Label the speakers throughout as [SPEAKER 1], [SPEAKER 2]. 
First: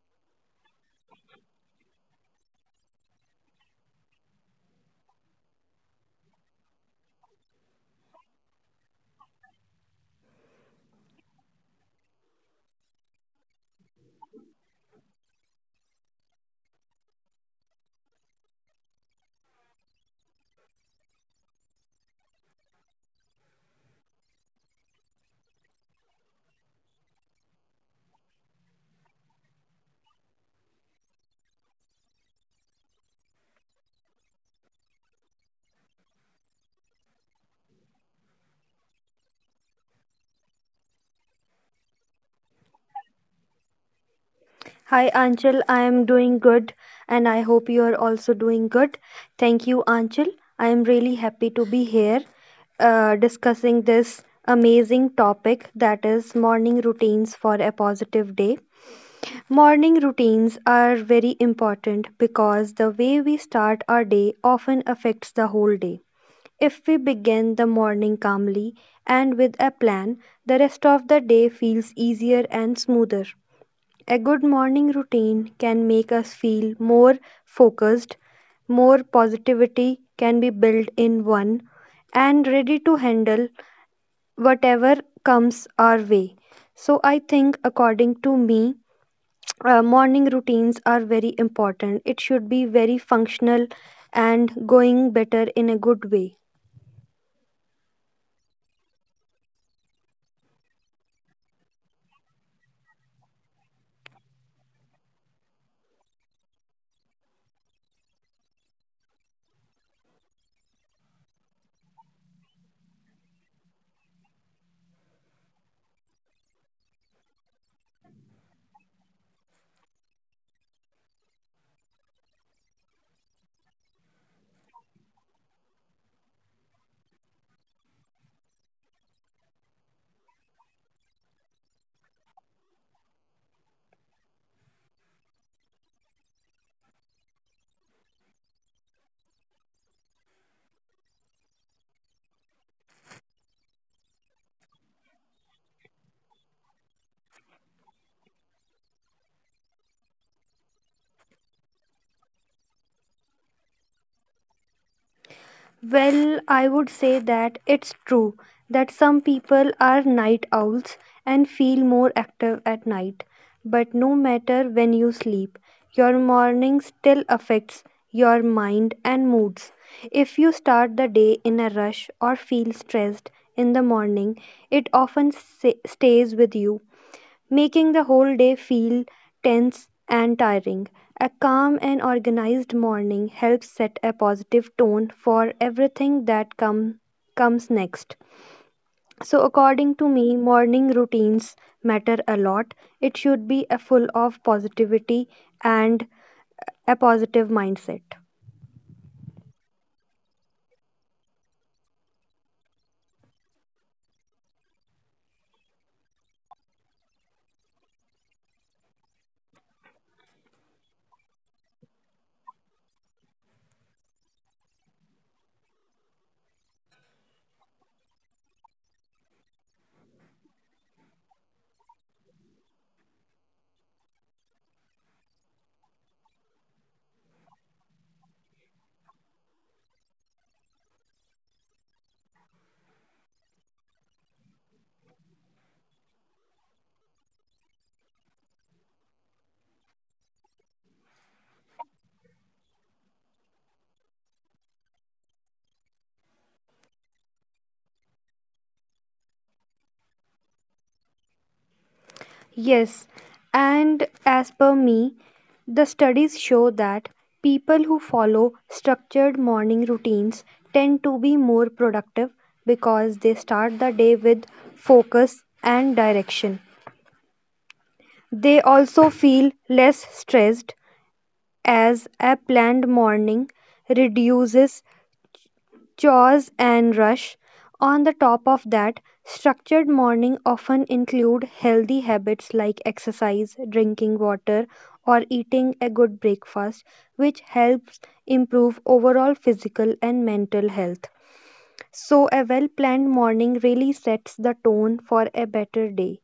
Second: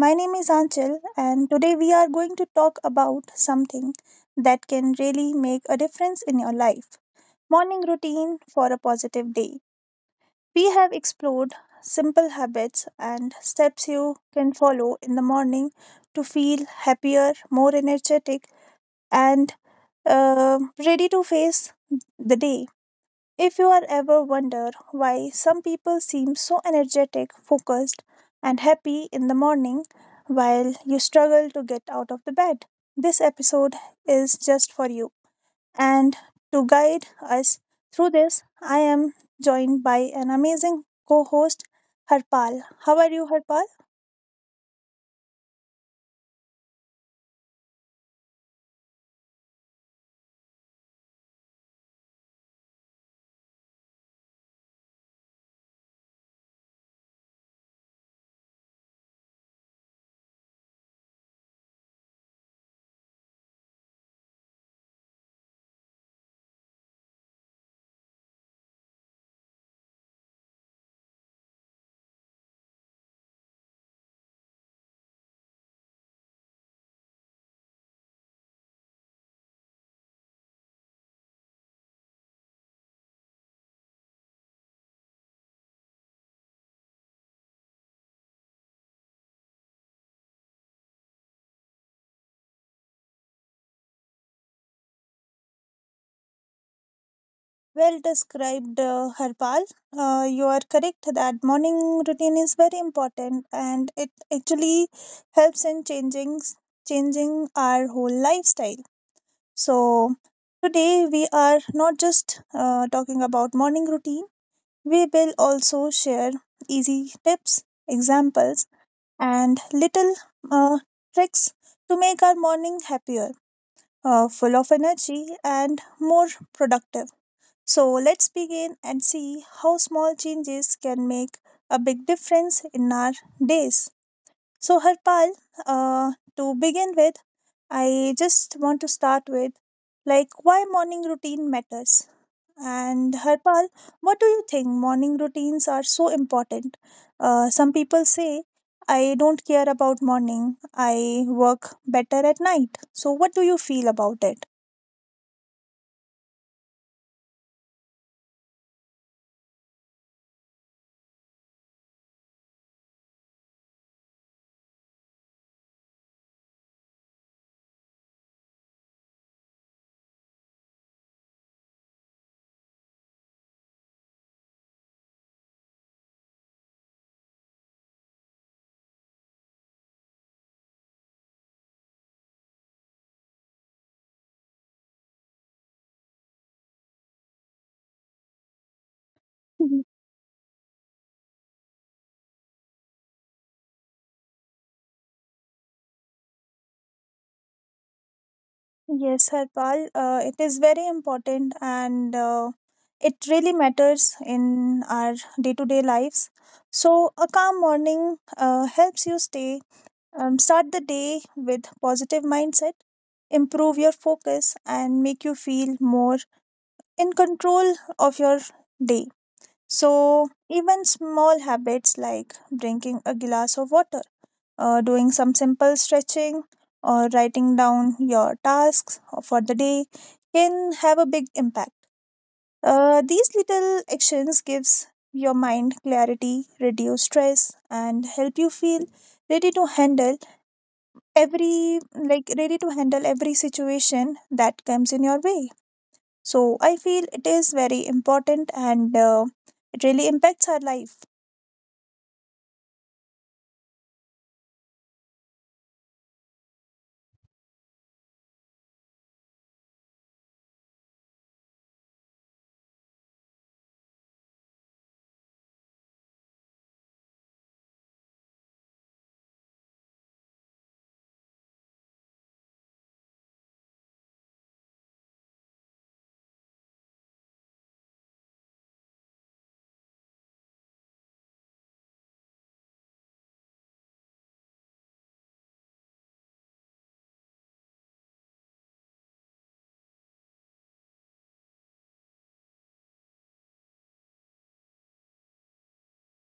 [SPEAKER 1] My name is Anchal, and today we are going to talk about something that can really make a difference in your life: morning routine for a positive day. We have explored simple habits and steps you can follow in the morning to feel happier, more energetic, and uh, ready to face the day. If you are ever wonder why some people seem so energetic, focused, and happy in the morning while you struggle to get out of the bed, this episode is just for you. And to guide us through this, I am joined by an amazing co-host Harpal. How are you, Harpal?
[SPEAKER 2] Hi Anchal, I am doing good and I hope you are also doing good. Thank you, Anchal. I am really happy to be here discussing this amazing topic that is morning routines for a positive day. Morning routines are very important because the way we start our day often affects the whole day. If we begin the morning calmly and with a plan, the rest of the day feels easier and smoother. A good morning routine can make us feel more focused, more positivity can be built in one, and ready to handle whatever comes our way. So, I think, according to me, morning routines are very important. It should be very functional and going better in a good way.
[SPEAKER 1] Well described, Harpal. You are correct that morning routine is very important, and it actually helps in changing our whole lifestyle. So today we are not just talking about morning routine. We will also share easy tips, examples, and little uh, tricks to make our morning happier, full of energy, and more productive. So let's begin and see how small changes can make a big difference in our days. So, Harpal, to begin with, I just want to start with like why morning routine matters. And Harpal, what do you think morning routines are so important? Some people say, I don't care about morning, I work better at night. So, what do you feel about it?
[SPEAKER 2] Well, I would say that it's true that some people are night owls and feel more active at night. But no matter when you sleep, your morning still affects your mind and moods. If you start the day in a rush or feel stressed in the morning, it often stays with you, making the whole day feel tense and tiring. A calm and organized morning helps set a positive tone for everything comes next. So, according to me, morning routines matter a lot. It should be a full of positivity and a positive mindset.
[SPEAKER 1] Yes, Harpal, it is very important and it really matters in our day to day lives. So, a calm morning helps you stay, start the day with positive mindset, improve your focus, and make you feel more in control of your day. So, even small habits like drinking a glass of water, doing some simple stretching or writing down your tasks for the day can have a big impact. These little actions gives your mind clarity, reduce stress, and help you feel ready to handle every like ready to handle every situation that comes in your way. So I feel it is very important and it really impacts our life.
[SPEAKER 2] Yes, and as per me, the studies show that people who follow structured morning routines tend to be more productive because they start the day with focus and direction. They also feel less stressed as a planned morning reduces chores and rush. On the top of that, structured morning often include healthy habits like exercise, drinking water, or eating a good breakfast, which helps improve overall physical and mental health. So, a well planned morning really sets the tone for a better day.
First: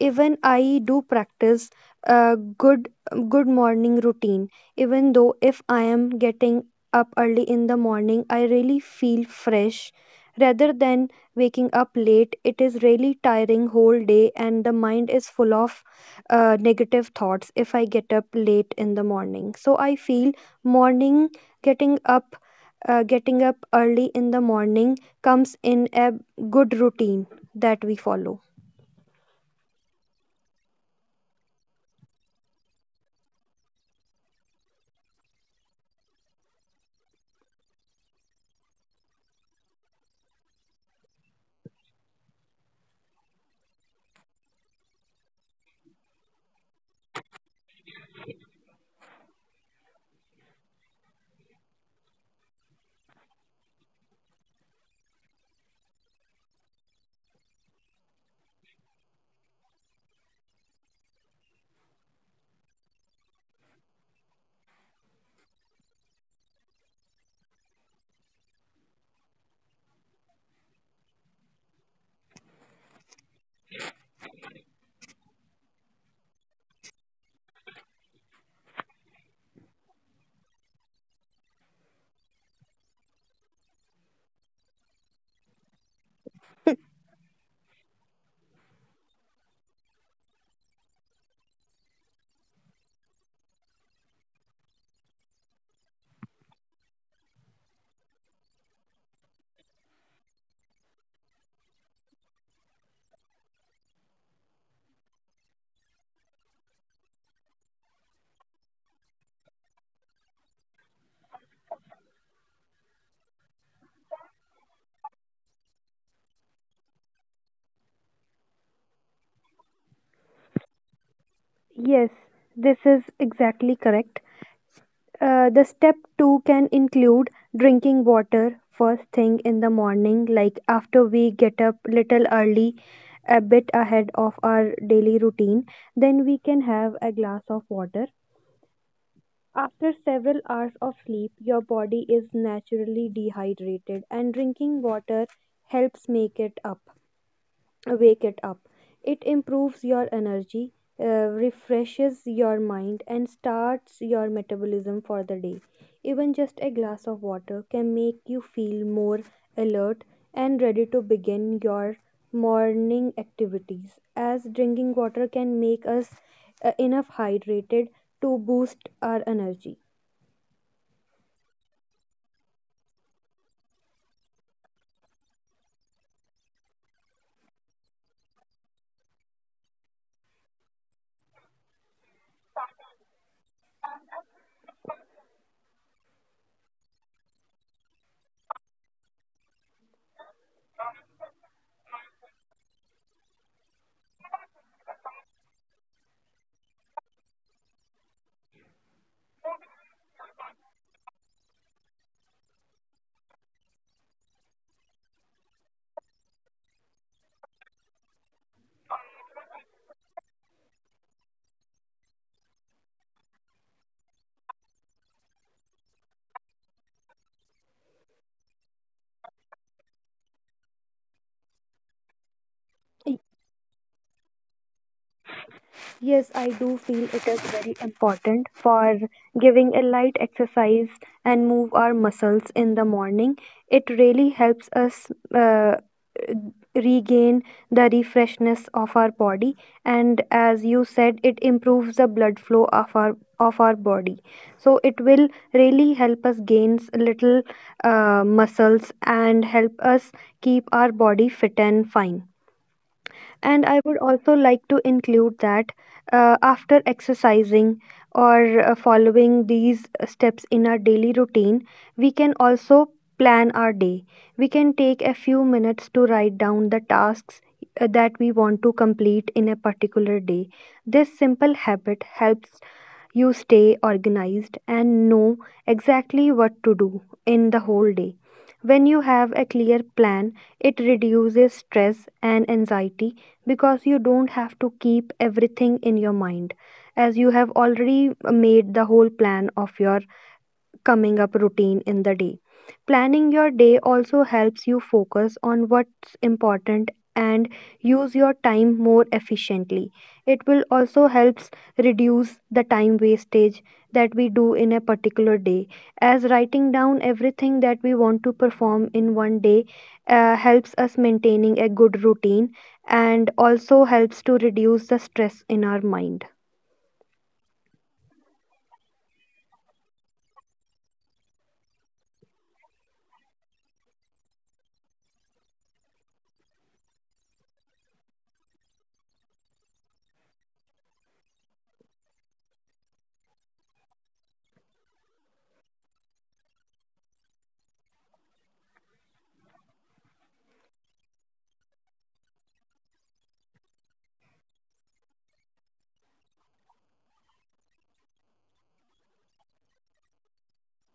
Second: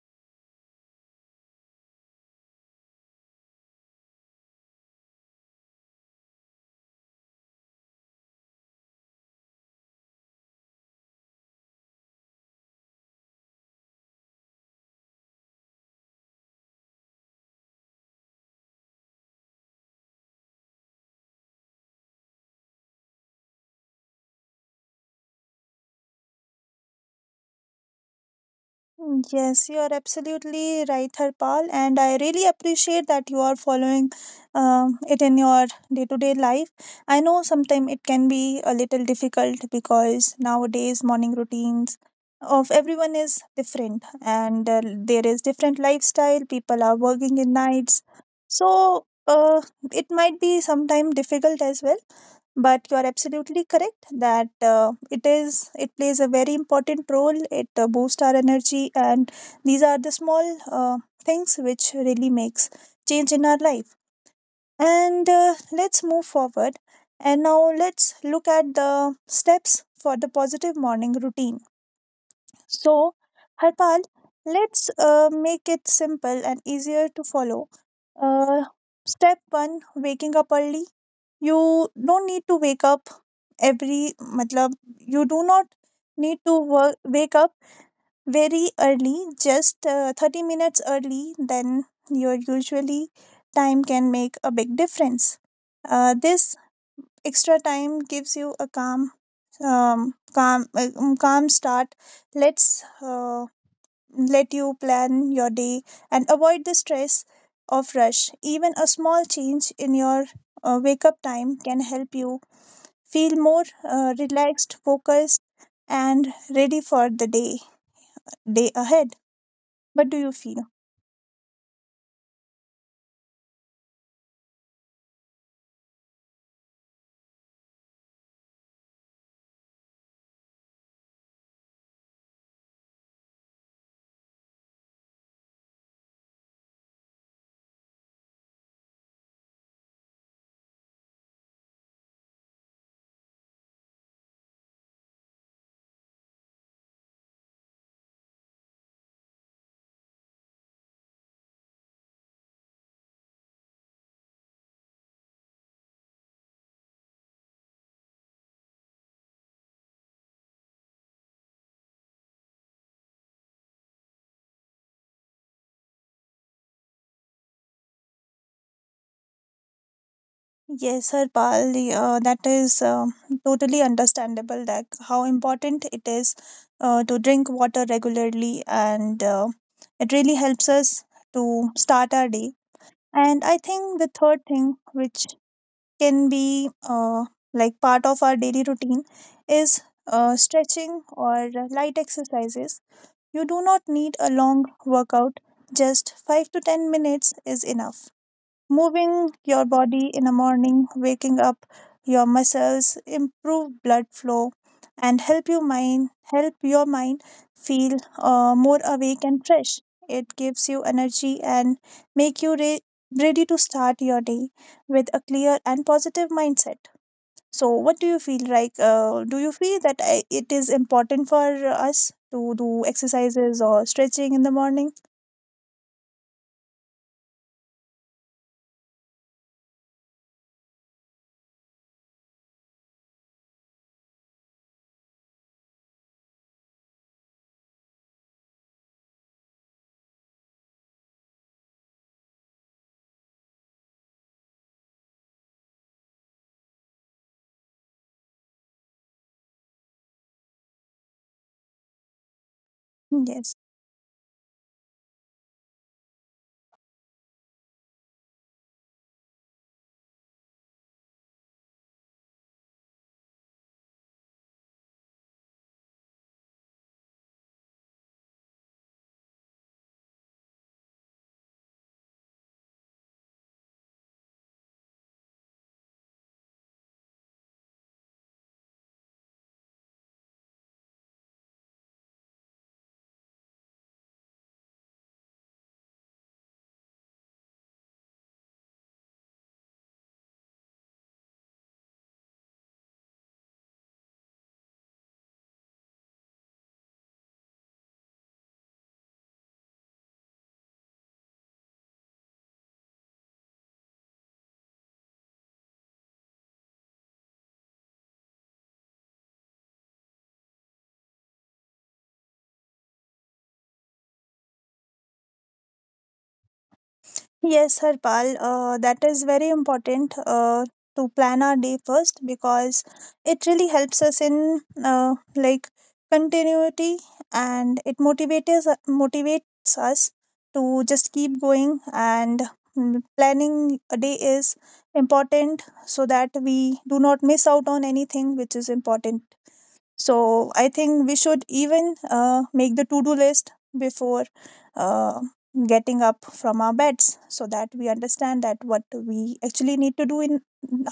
[SPEAKER 2] Even I do practice a good good morning routine. Even though if I am getting up early in the morning, I really feel fresh rather than waking up late. It is really tiring whole day and the mind is full of negative thoughts if I get up late in the morning. So I feel morning getting up getting up early in the morning comes in a good routine that we follow.
[SPEAKER 1] Mm, yes, you are absolutely right, Harpal, and I really appreciate that you are following it in your day to day life. I know sometimes it can be a little difficult because nowadays morning routines of everyone is different and there is different lifestyle, people are working in nights. So it might be sometimes difficult as well, but you are absolutely correct that it is it plays a very important role. It boosts our energy, and these are the small things which really makes change in our life. And let's move forward and now let's look at the steps for the positive morning routine. So, Harpal, let's make it simple and easier to follow. uh, Step one, waking up early. You don't need to wake up every, matlab, you do not need to wake up very early, just 30 minutes early, then your usually time can make a big difference. This extra time gives you a calm start. Let's uh, let you plan your day and avoid the stress of rush. Even a small change in your wake up time can help you feel more relaxed, focused, and ready for the day ahead. What do you feel?
[SPEAKER 2] Yes, this is exactly correct. The step two can include drinking water first thing in the morning, like after we get up little early, a bit ahead of our daily routine. Then we can have a glass of water. After several hours of sleep, your body is naturally dehydrated, and drinking water helps make it up wake it up. It improves your energy, uh, refreshes your mind, and starts your metabolism for the day. Even just a glass of water can make you feel more alert and ready to begin your morning activities, as drinking water can make us enough hydrated to boost our energy.
[SPEAKER 1] Yes, Harpal, that is totally understandable. That how important it is to drink water regularly, and it really helps us to start our day. And I think the third thing which can be like part of our daily routine is stretching or light exercises. You do not need a long workout, just 5 to 10 minutes is enough. Moving your body in the morning, waking up your muscles, improve blood flow, and help your mind feel more awake and fresh. It gives you energy and make you ready to start your day with a clear and positive mindset. So, what do you feel like? Do you feel that it is important for us to do exercises or stretching in the morning?
[SPEAKER 2] Yes, I do feel it is very important for giving a light exercise and move our muscles in the morning. It really helps us uh, regain the refreshness of our body, and as you said, it improves the blood flow of our body. So it will really help us gain little muscles and help us keep our body fit and fine.
[SPEAKER 1] Yes.
[SPEAKER 2] And I would also like to include that after exercising or following these steps in our daily routine, we can also plan our day. We can take a few minutes to write down the tasks that we want to complete in a particular day. This simple habit helps you stay organized and know exactly what to do in the whole day. When you have a clear plan, it reduces stress and anxiety because you don't have to keep everything in your mind, as you have already made the whole plan of your coming up routine in the day. Planning your day also helps you focus on what's important and use your time more efficiently. It will also helps reduce the time wastage that we do in a particular day, as writing down everything that we want to perform in one day helps us maintaining a good routine and also helps to reduce the stress in our mind.
[SPEAKER 1] Yes, Harpal, that is very important to plan our day first because it really helps us in, like, continuity, and it motivates us to just keep going. And planning a day is important so that we do not miss out on anything which is important. So I think we should even make the to do list before uh, getting up from our beds so that we understand that what we actually need to do in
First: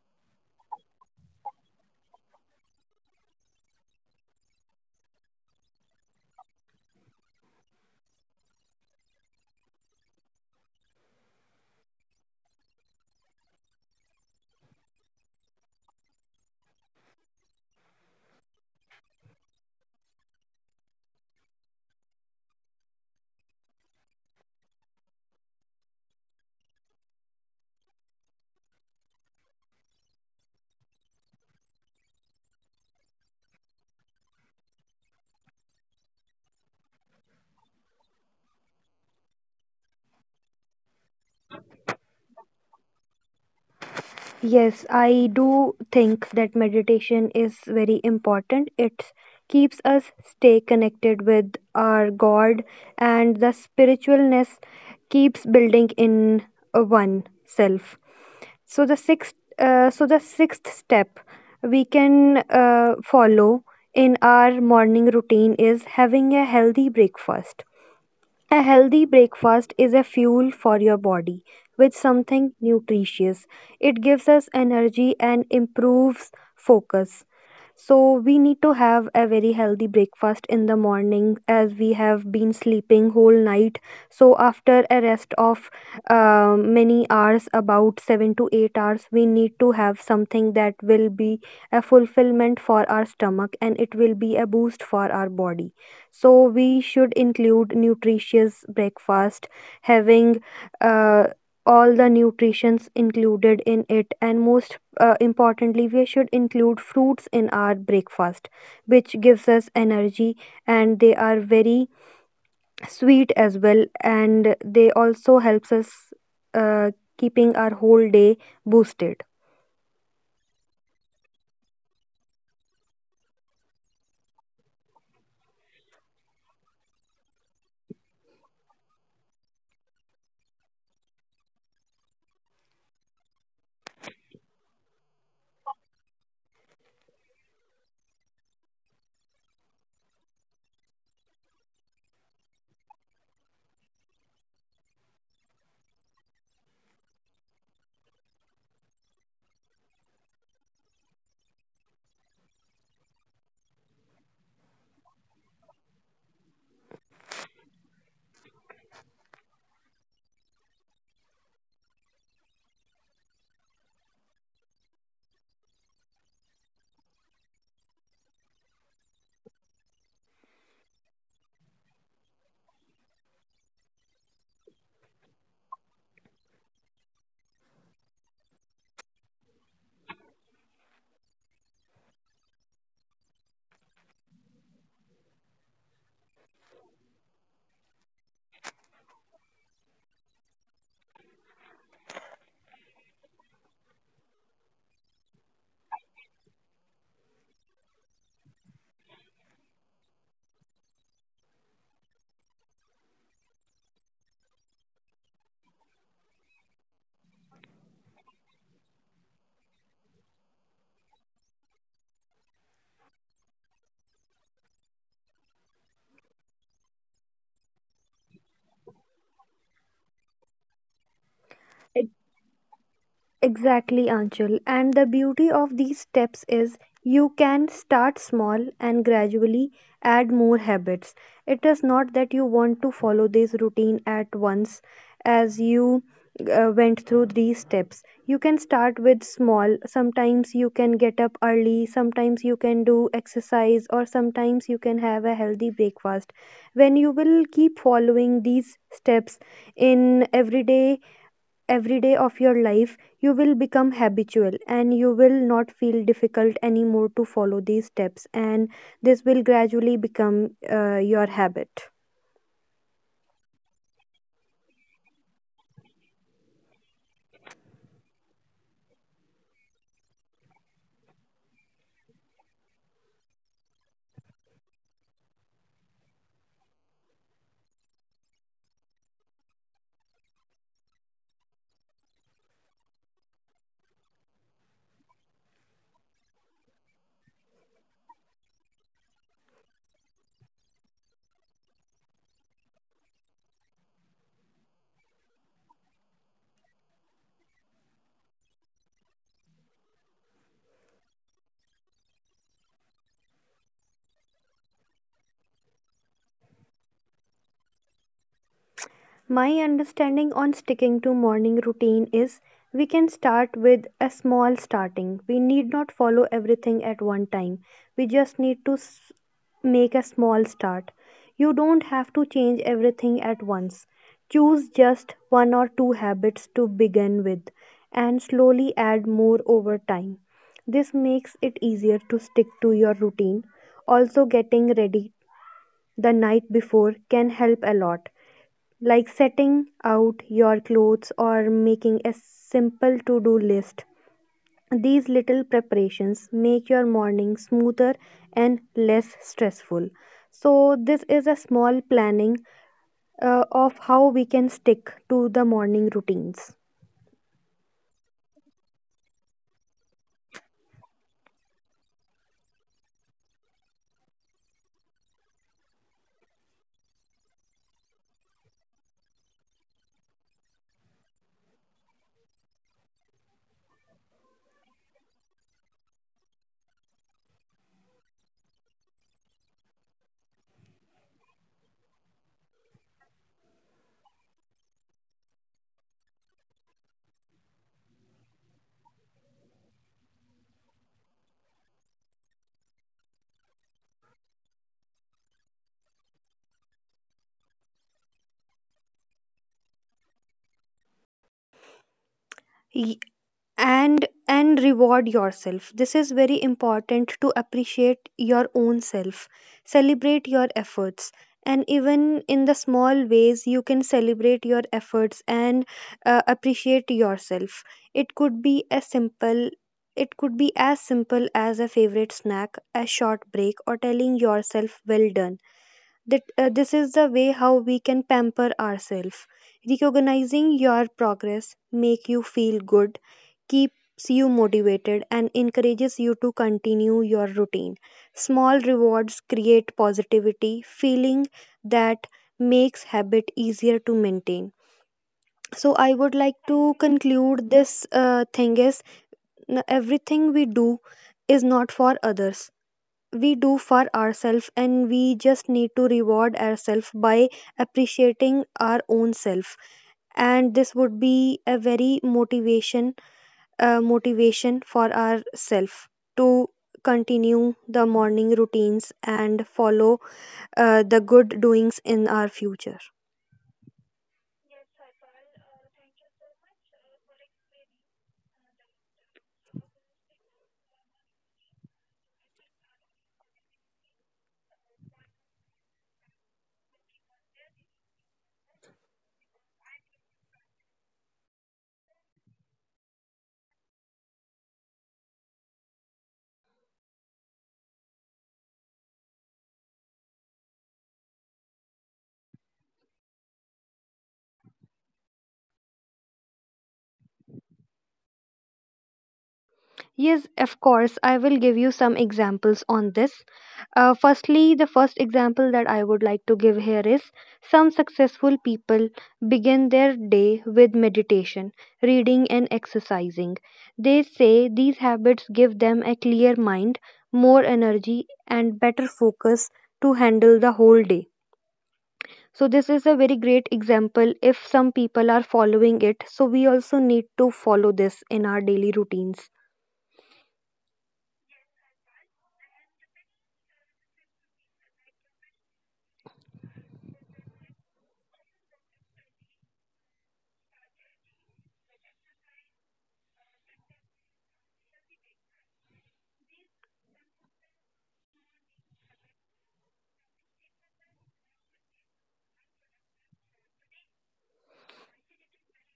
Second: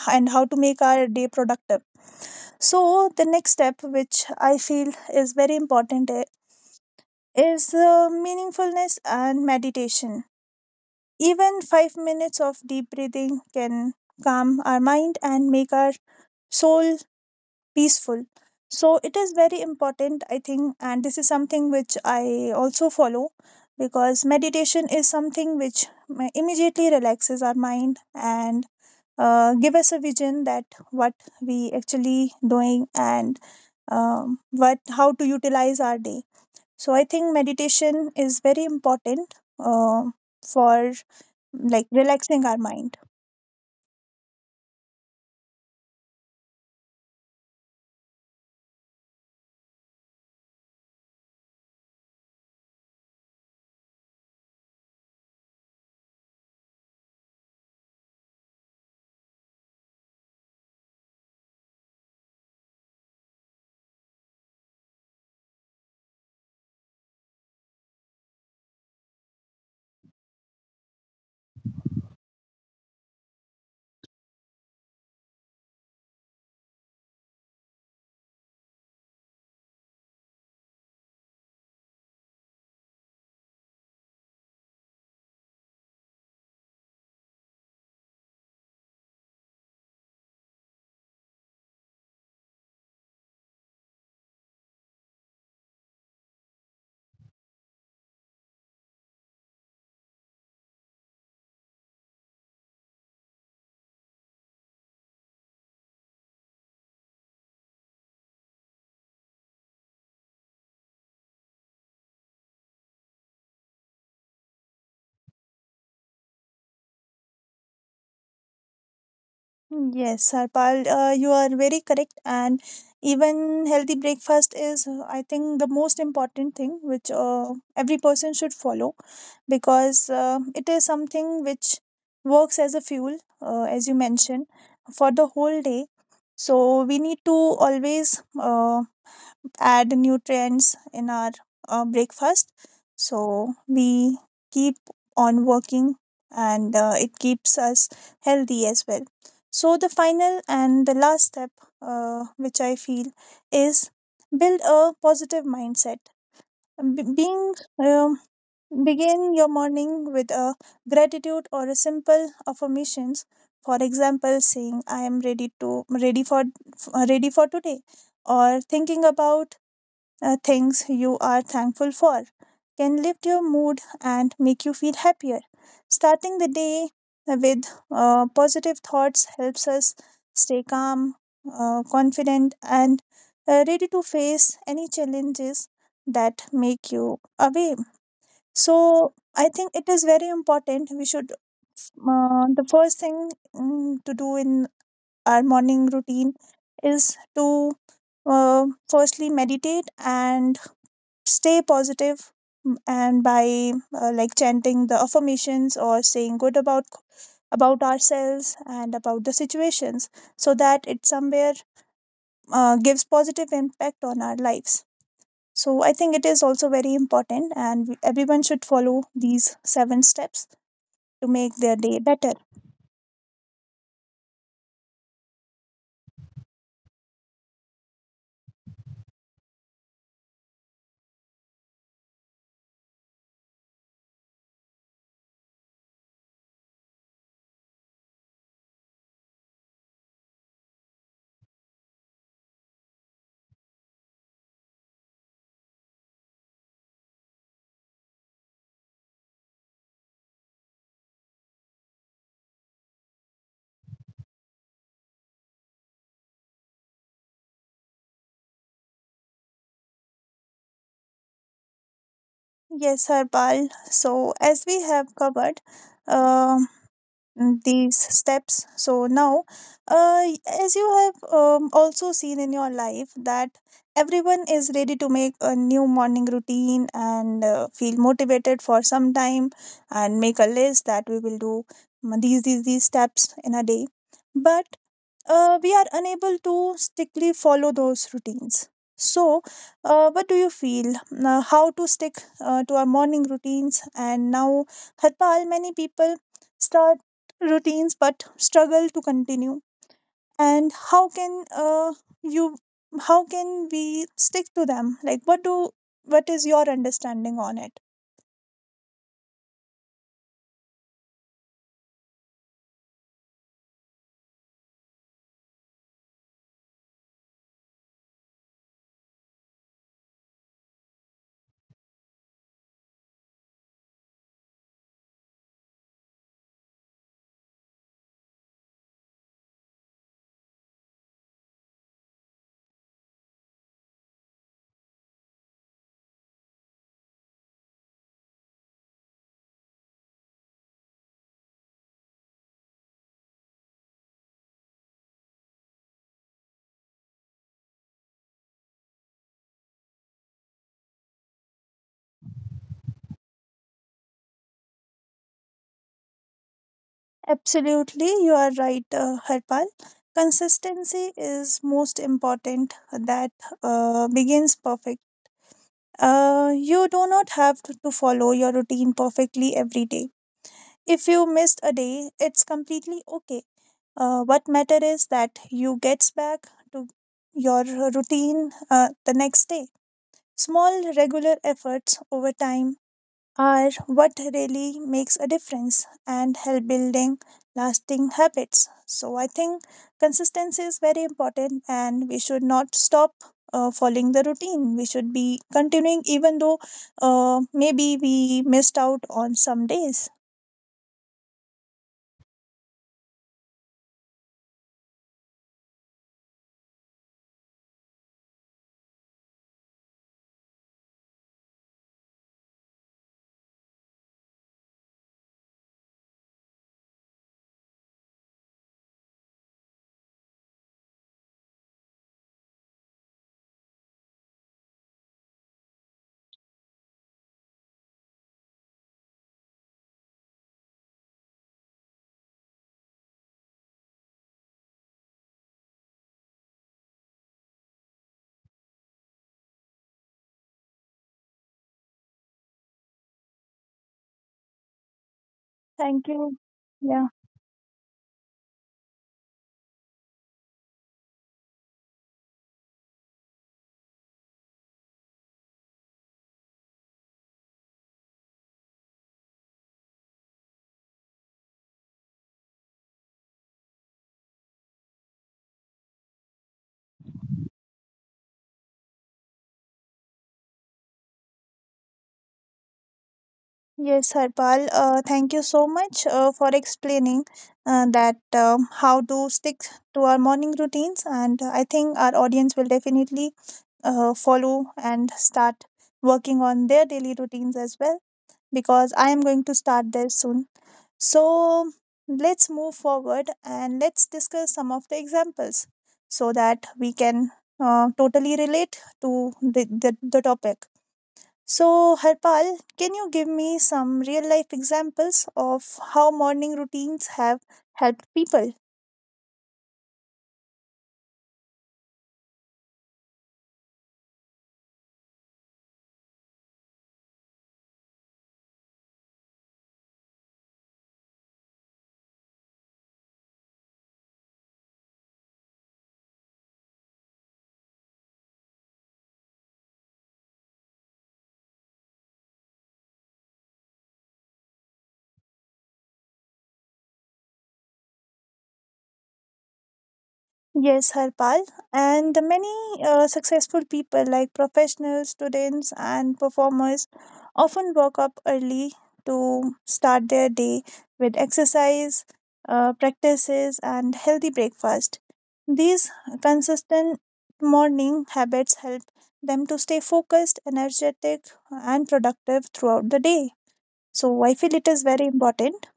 [SPEAKER 1] and how to make our day productive. So the next step, which I feel is very important, is meaningfulness and meditation. Even 5 minutes of deep breathing can calm our mind and make our soul peaceful, so it is very important, I think, and this is something which I also follow, because meditation is something which immediately relaxes our mind and give us a vision that what we actually doing and what how to utilize our day. So I think meditation is very important, uh, for like relaxing our mind.
[SPEAKER 2] Yes, I do think that meditation is very important. It keeps us stay connected with our God and the spiritualness keeps building in oneself. So the sixth step we can follow in our morning routine is having a healthy breakfast. A healthy breakfast is a fuel for your body with something nutritious. It gives us energy and improves focus. So, we need to have a very healthy breakfast in the morning as we have been sleeping whole night. So, after a rest of many hours, about 7 to 8 hours, we need to have something that will be a fulfillment for our stomach and it will be a boost for our body. So we should include nutritious breakfast, having uh, all the nutritions included in it, and most importantly, we should include fruits in our breakfast, which gives us energy, and they are very sweet as well, and they also helps us keeping our whole day boosted.
[SPEAKER 1] Yes, Harpal, you are very correct. And even healthy breakfast is, I think, the most important thing which every person should follow, because it is something which works as a fuel, as you mentioned, for the whole day. So we need to always add nutrients in our breakfast. So we keep on working, and it keeps us healthy as well. So the final and the last step, which I feel, is build a positive mindset. B- being um, begin your morning with a gratitude or a simple affirmations. For example, saying I am ready for today, or thinking about things you are thankful for can lift your mood and make you feel happier. Starting the day with positive thoughts helps us stay calm, confident, and ready to face any challenges that make you away. So, I think it is very important. The first thing, to do in our morning routine, is to firstly meditate and stay positive, and by, like, chanting the affirmations or saying good about ourselves and about the situations, so that it somewhere gives positive impact on our lives. So I think it is also very important, and everyone should follow these seven steps to make their day better.
[SPEAKER 2] Exactly, Anchal. And the beauty of these steps is you can start small and gradually add more habits. It is not that you want to follow this routine at once. As you went through these steps, you can start with small. Sometimes you can get up early, sometimes you can do exercise, or sometimes you can have a healthy breakfast. When you will keep following these steps in every day of your life, you will become habitual and you will not feel difficult anymore to follow these steps, and this will gradually become your habit.
[SPEAKER 1] Yes, Harpal, so as we have covered, um these steps. So now, uh, as you have, also seen in your life, that everyone is ready to make a new morning routine and feel motivated for some time and make a list that we will do, these steps in a day. But we are unable to strictly follow those routines. So, what do you feel? Now, how to stick to our morning routines? And now, Harpal, many people start routines but struggle to continue. And how can you? How can we stick to them? Like, what do? What is your understanding on it?
[SPEAKER 2] My understanding on sticking to morning routine is we can start with a small starting. We need not follow everything at one time. We just need to make a small start. You don't have to change everything at once. Choose just one or two habits to begin with and slowly add more over time. This makes it easier to stick to your routine. Also, getting ready the night before can help a lot, like setting out your clothes or making a simple to do list. These little preparations make your morning smoother and less stressful. So, this is a small planning of how we can stick to the morning routines.
[SPEAKER 1] Absolutely, you are right, Harpal. Consistency is most important. That begins perfect. You do not have to follow your routine perfectly every day. If you missed a day, it's completely okay. What matter is that you gets back to your routine the next day. Small regular efforts over time are what really makes a difference and help building lasting habits. So I think consistency is very important, and we should not stop following the routine. We should be continuing, even though maybe we missed out on some days.
[SPEAKER 2] And reward yourself, this is very important to appreciate your own self, celebrate your efforts, and even in the small ways you can celebrate your efforts and appreciate yourself. It could be a simple it could be as simple as a favorite snack, a short break, or telling yourself well done. That This is the way how we can pamper ourselves. Recognizing your progress make you feel good, keeps you motivated and encourages you to continue your routine. Small rewards create positivity feeling that makes habit easier to maintain. So I
[SPEAKER 1] Thank
[SPEAKER 2] would
[SPEAKER 1] you.
[SPEAKER 2] like to
[SPEAKER 1] Yeah.
[SPEAKER 2] conclude this thing is, everything we do is not for others, we do for ourselves, and we just need to reward ourselves by appreciating our own self, and this would be a very motivation for ourself to continue the morning routines and follow the good doings in our future.
[SPEAKER 1] Yes, Harpal. Thank you so much for explaining, that, how to stick to our morning routines, and I think our audience will definitely follow and start working on their daily routines as well, because I am going to start there soon. So let's move forward and let's discuss some of the examples so that we can totally relate to the topic. So, Harpal, can you give me some real life examples of how morning routines have helped people?
[SPEAKER 2] Yes, of course, I will give you some examples on this. The first example that I would like to give here is some successful people begin their day with meditation, reading, and exercising. They say these habits give them a clear mind, more energy, and better focus to handle the whole day. So, this is a very great example if some people are following it. So, we also need to follow this in our daily routines.
[SPEAKER 1] Yes, Harpal. And many successful people, like professionals, students, and performers, often wake up early to start their day with exercise, practices, and healthy breakfast. These consistent morning habits help them to stay focused, energetic, and productive throughout the day. So, I feel it is very important.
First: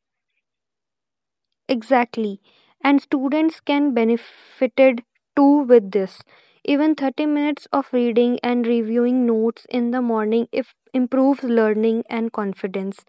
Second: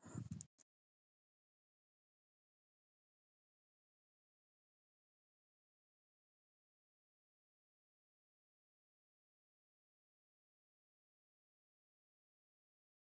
[SPEAKER 2] Exactly. And students can benefited too with this. Even 30 minutes of reading and reviewing notes in the morning if improves learning and confidence.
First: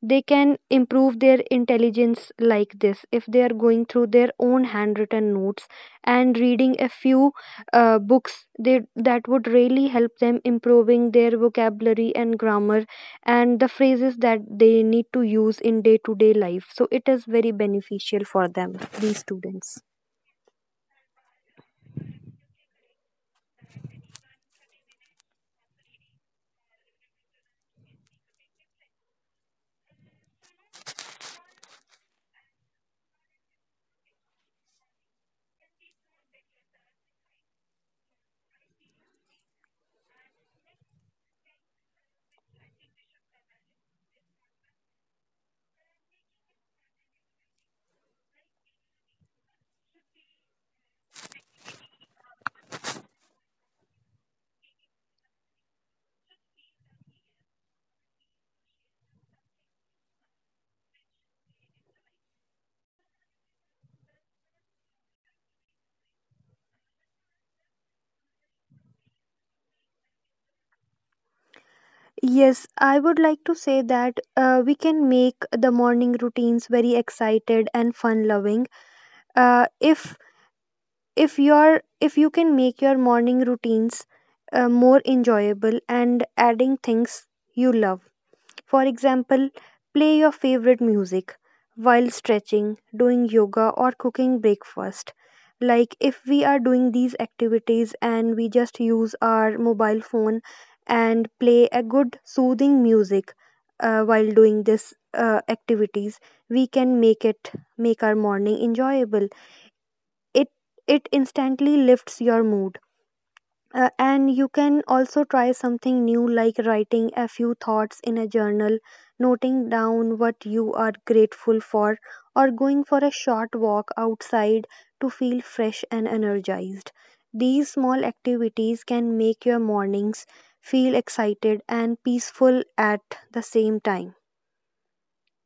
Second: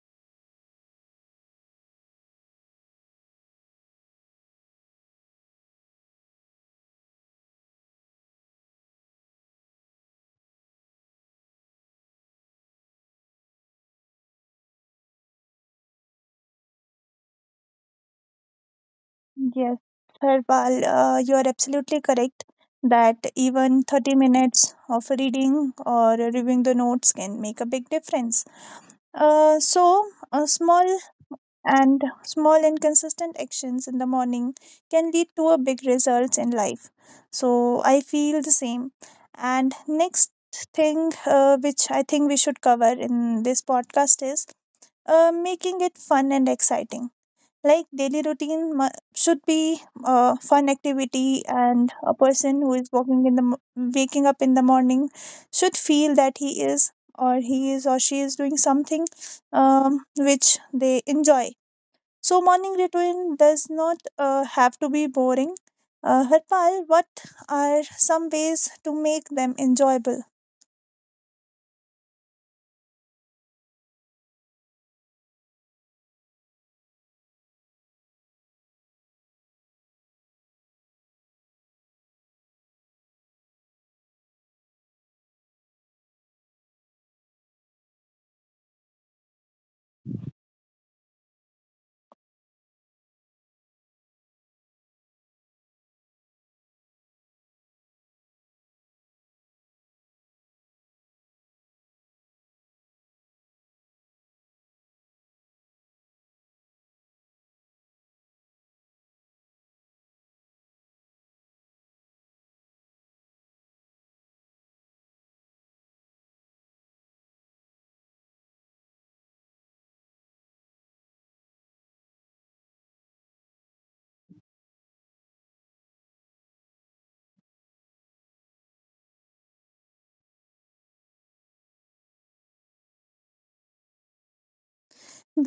[SPEAKER 2] They can improve their intelligence like this if they are going through their own handwritten notes and reading a few books that would really help them improving their vocabulary and grammar and the phrases that they need to use in day to day life. So it is very beneficial for them, these
[SPEAKER 1] Yes,
[SPEAKER 2] students.
[SPEAKER 1] Harpal, you are absolutely correct that even 30 minutes of reading or reviewing the notes can make a big difference. Uh, so, uh, small and small and consistent actions in the morning can lead to a big results in life. So, I feel the same. And next thing, which I think we should cover in this podcast, is making it fun and exciting. Like, daily routine should be a fun activity, and a person who is walking in the waking up in the morning should feel that he is or she is doing something, which they enjoy. So morning routine does not have to be boring. Harpal, what are some ways to make them enjoyable?
[SPEAKER 2] Yes, I would like to say that we can make the morning routines very excited and fun loving. Uh, if if you can make your morning routines more enjoyable and adding things you love. For example, play your favorite music while stretching, doing yoga, or cooking breakfast. Like if we are doing these activities and we just use our mobile phone and play a good soothing music while doing this activities, we can make it make our morning enjoyable. It it instantly lifts your mood. And you can also try something new, like writing a few thoughts in a journal, noting down what you are grateful for, or going for a short walk outside to feel fresh and energized. These small activities can make your mornings feel excited and peaceful at the same time.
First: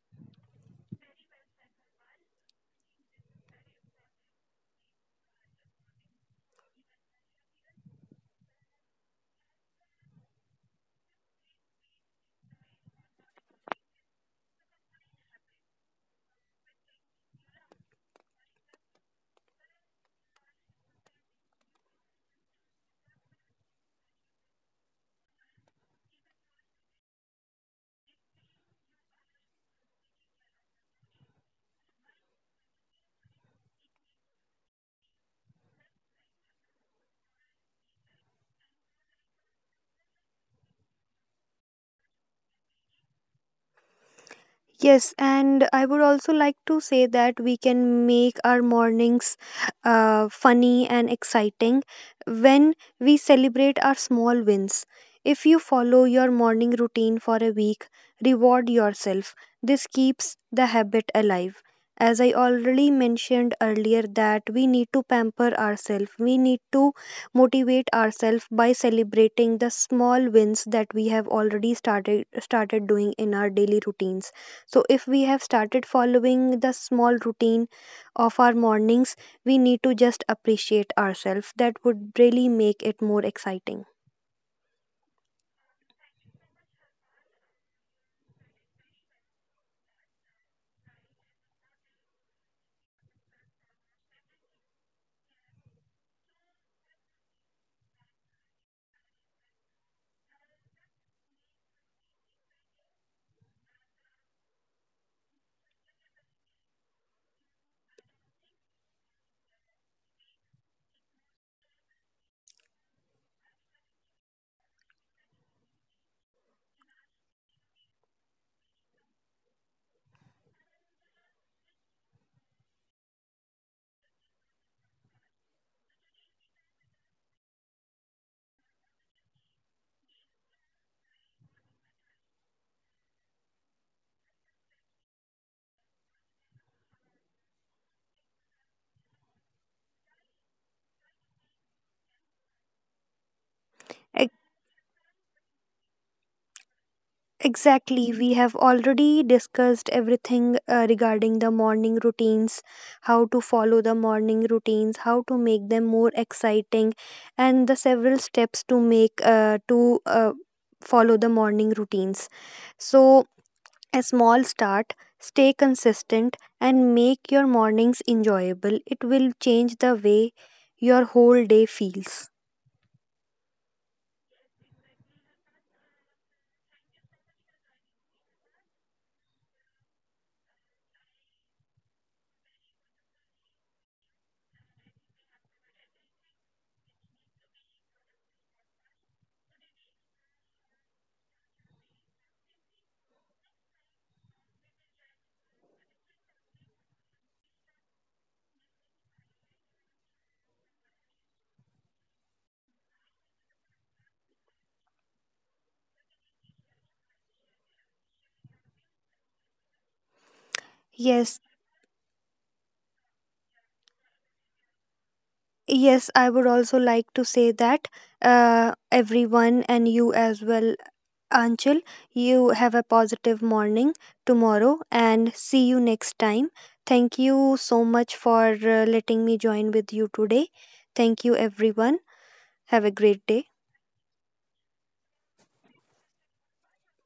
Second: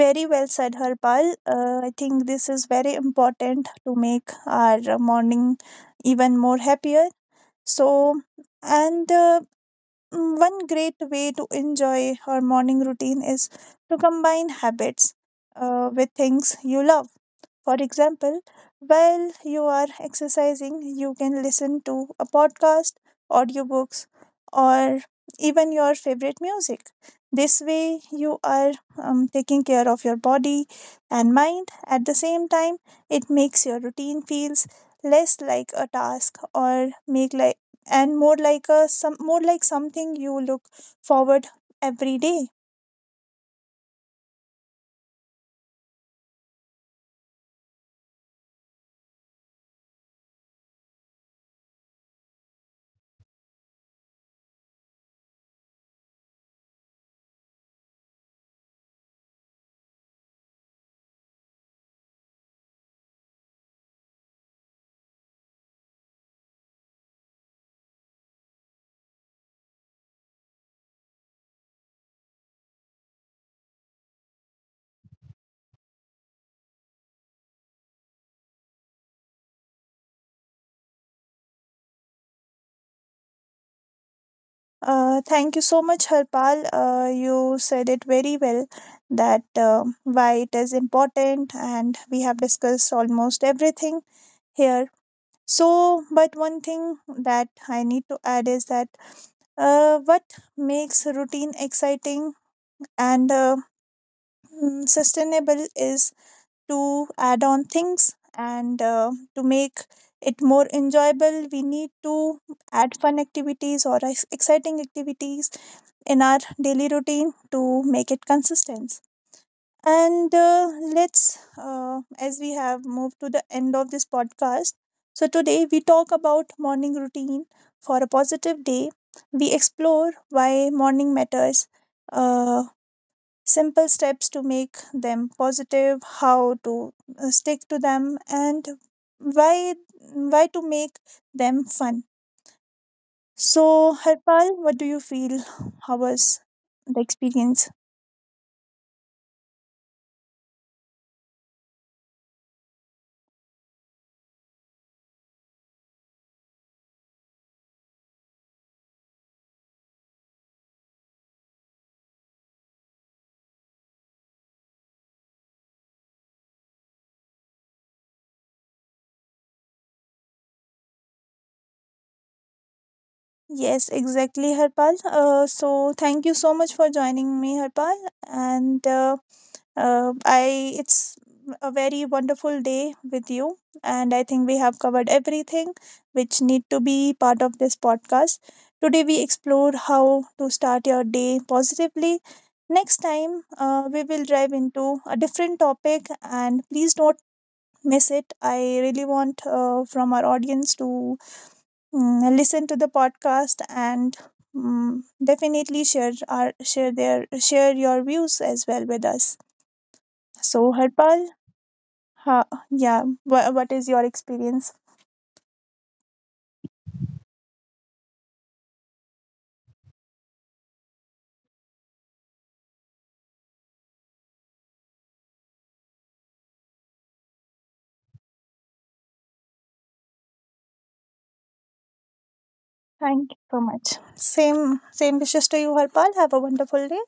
[SPEAKER 1] Very well said, Harpal. I think this is very important to make our morning even more happier. So, and uh, one great way to enjoy her morning routine is to combine habits with things you love. For example, while you are exercising, you can listen to a podcast, audiobooks, or even your favorite music. This way, you are, taking care of your body and mind. At the same time, it makes your routine feels less like a task, or make like and more like something you look forward every day.
[SPEAKER 2] Yes, and I would also like to say that we can make our mornings funny and exciting when we celebrate our small wins. If you follow your morning routine for a week, reward yourself. This keeps the habit alive. As I already mentioned earlier, that we need to pamper ourselves, we need to motivate ourselves by celebrating the small wins that we have already started doing in our daily routines. So, if we have started following the small routine of our mornings, we need to just appreciate ourselves. That would really make it more exciting.
[SPEAKER 1] Thank you so much, Harpal. You said it very well, that why it is important, and we have discussed almost everything here. So, but one thing that I need to add is that, what makes routine exciting and, sustainable, is to add on things, and to make it more enjoyable we need to add fun activities or exciting activities in our daily routine to make it consistent. And let's as we have moved to the end of this podcast, so today we talk about morning routine for a positive day. We explore why morning matters, uh, simple steps to make them positive, how to stick to them, and why why to make them fun. So,
[SPEAKER 2] Ex-
[SPEAKER 1] Harpal, what do you feel? How was the experience?
[SPEAKER 2] Exactly, we have already discussed everything regarding the morning routines, how to follow the morning routines, how to make them more exciting, and the several steps to make to follow the morning routines. So, a small start, stay consistent, and make your mornings enjoyable. It will change the way your whole day feels.
[SPEAKER 1] Yes, exactly, Harpal. So, thank you so much for joining me, Harpal, and. I it's a very wonderful day with you, and I think we have covered everything which need to be part of this podcast. Today we explored how to start your day positively. Next time, we will dive into a different topic, and please don't miss it. I really want, from our audience, to listen to the podcast and. Definitely share our share their share your views as well with us. So, Harpal,
[SPEAKER 2] Yes,
[SPEAKER 1] ha! Yeah. What is your experience?
[SPEAKER 2] yes, I would also like to say that everyone and you as well, Anchal, you have a positive morning tomorrow and see you next time. Thank you so much for letting me join with you today. Thank you, everyone. Have a great
[SPEAKER 1] Thank you
[SPEAKER 2] day.
[SPEAKER 1] so much. Same, same wishes to you, Harpal. Have a wonderful day.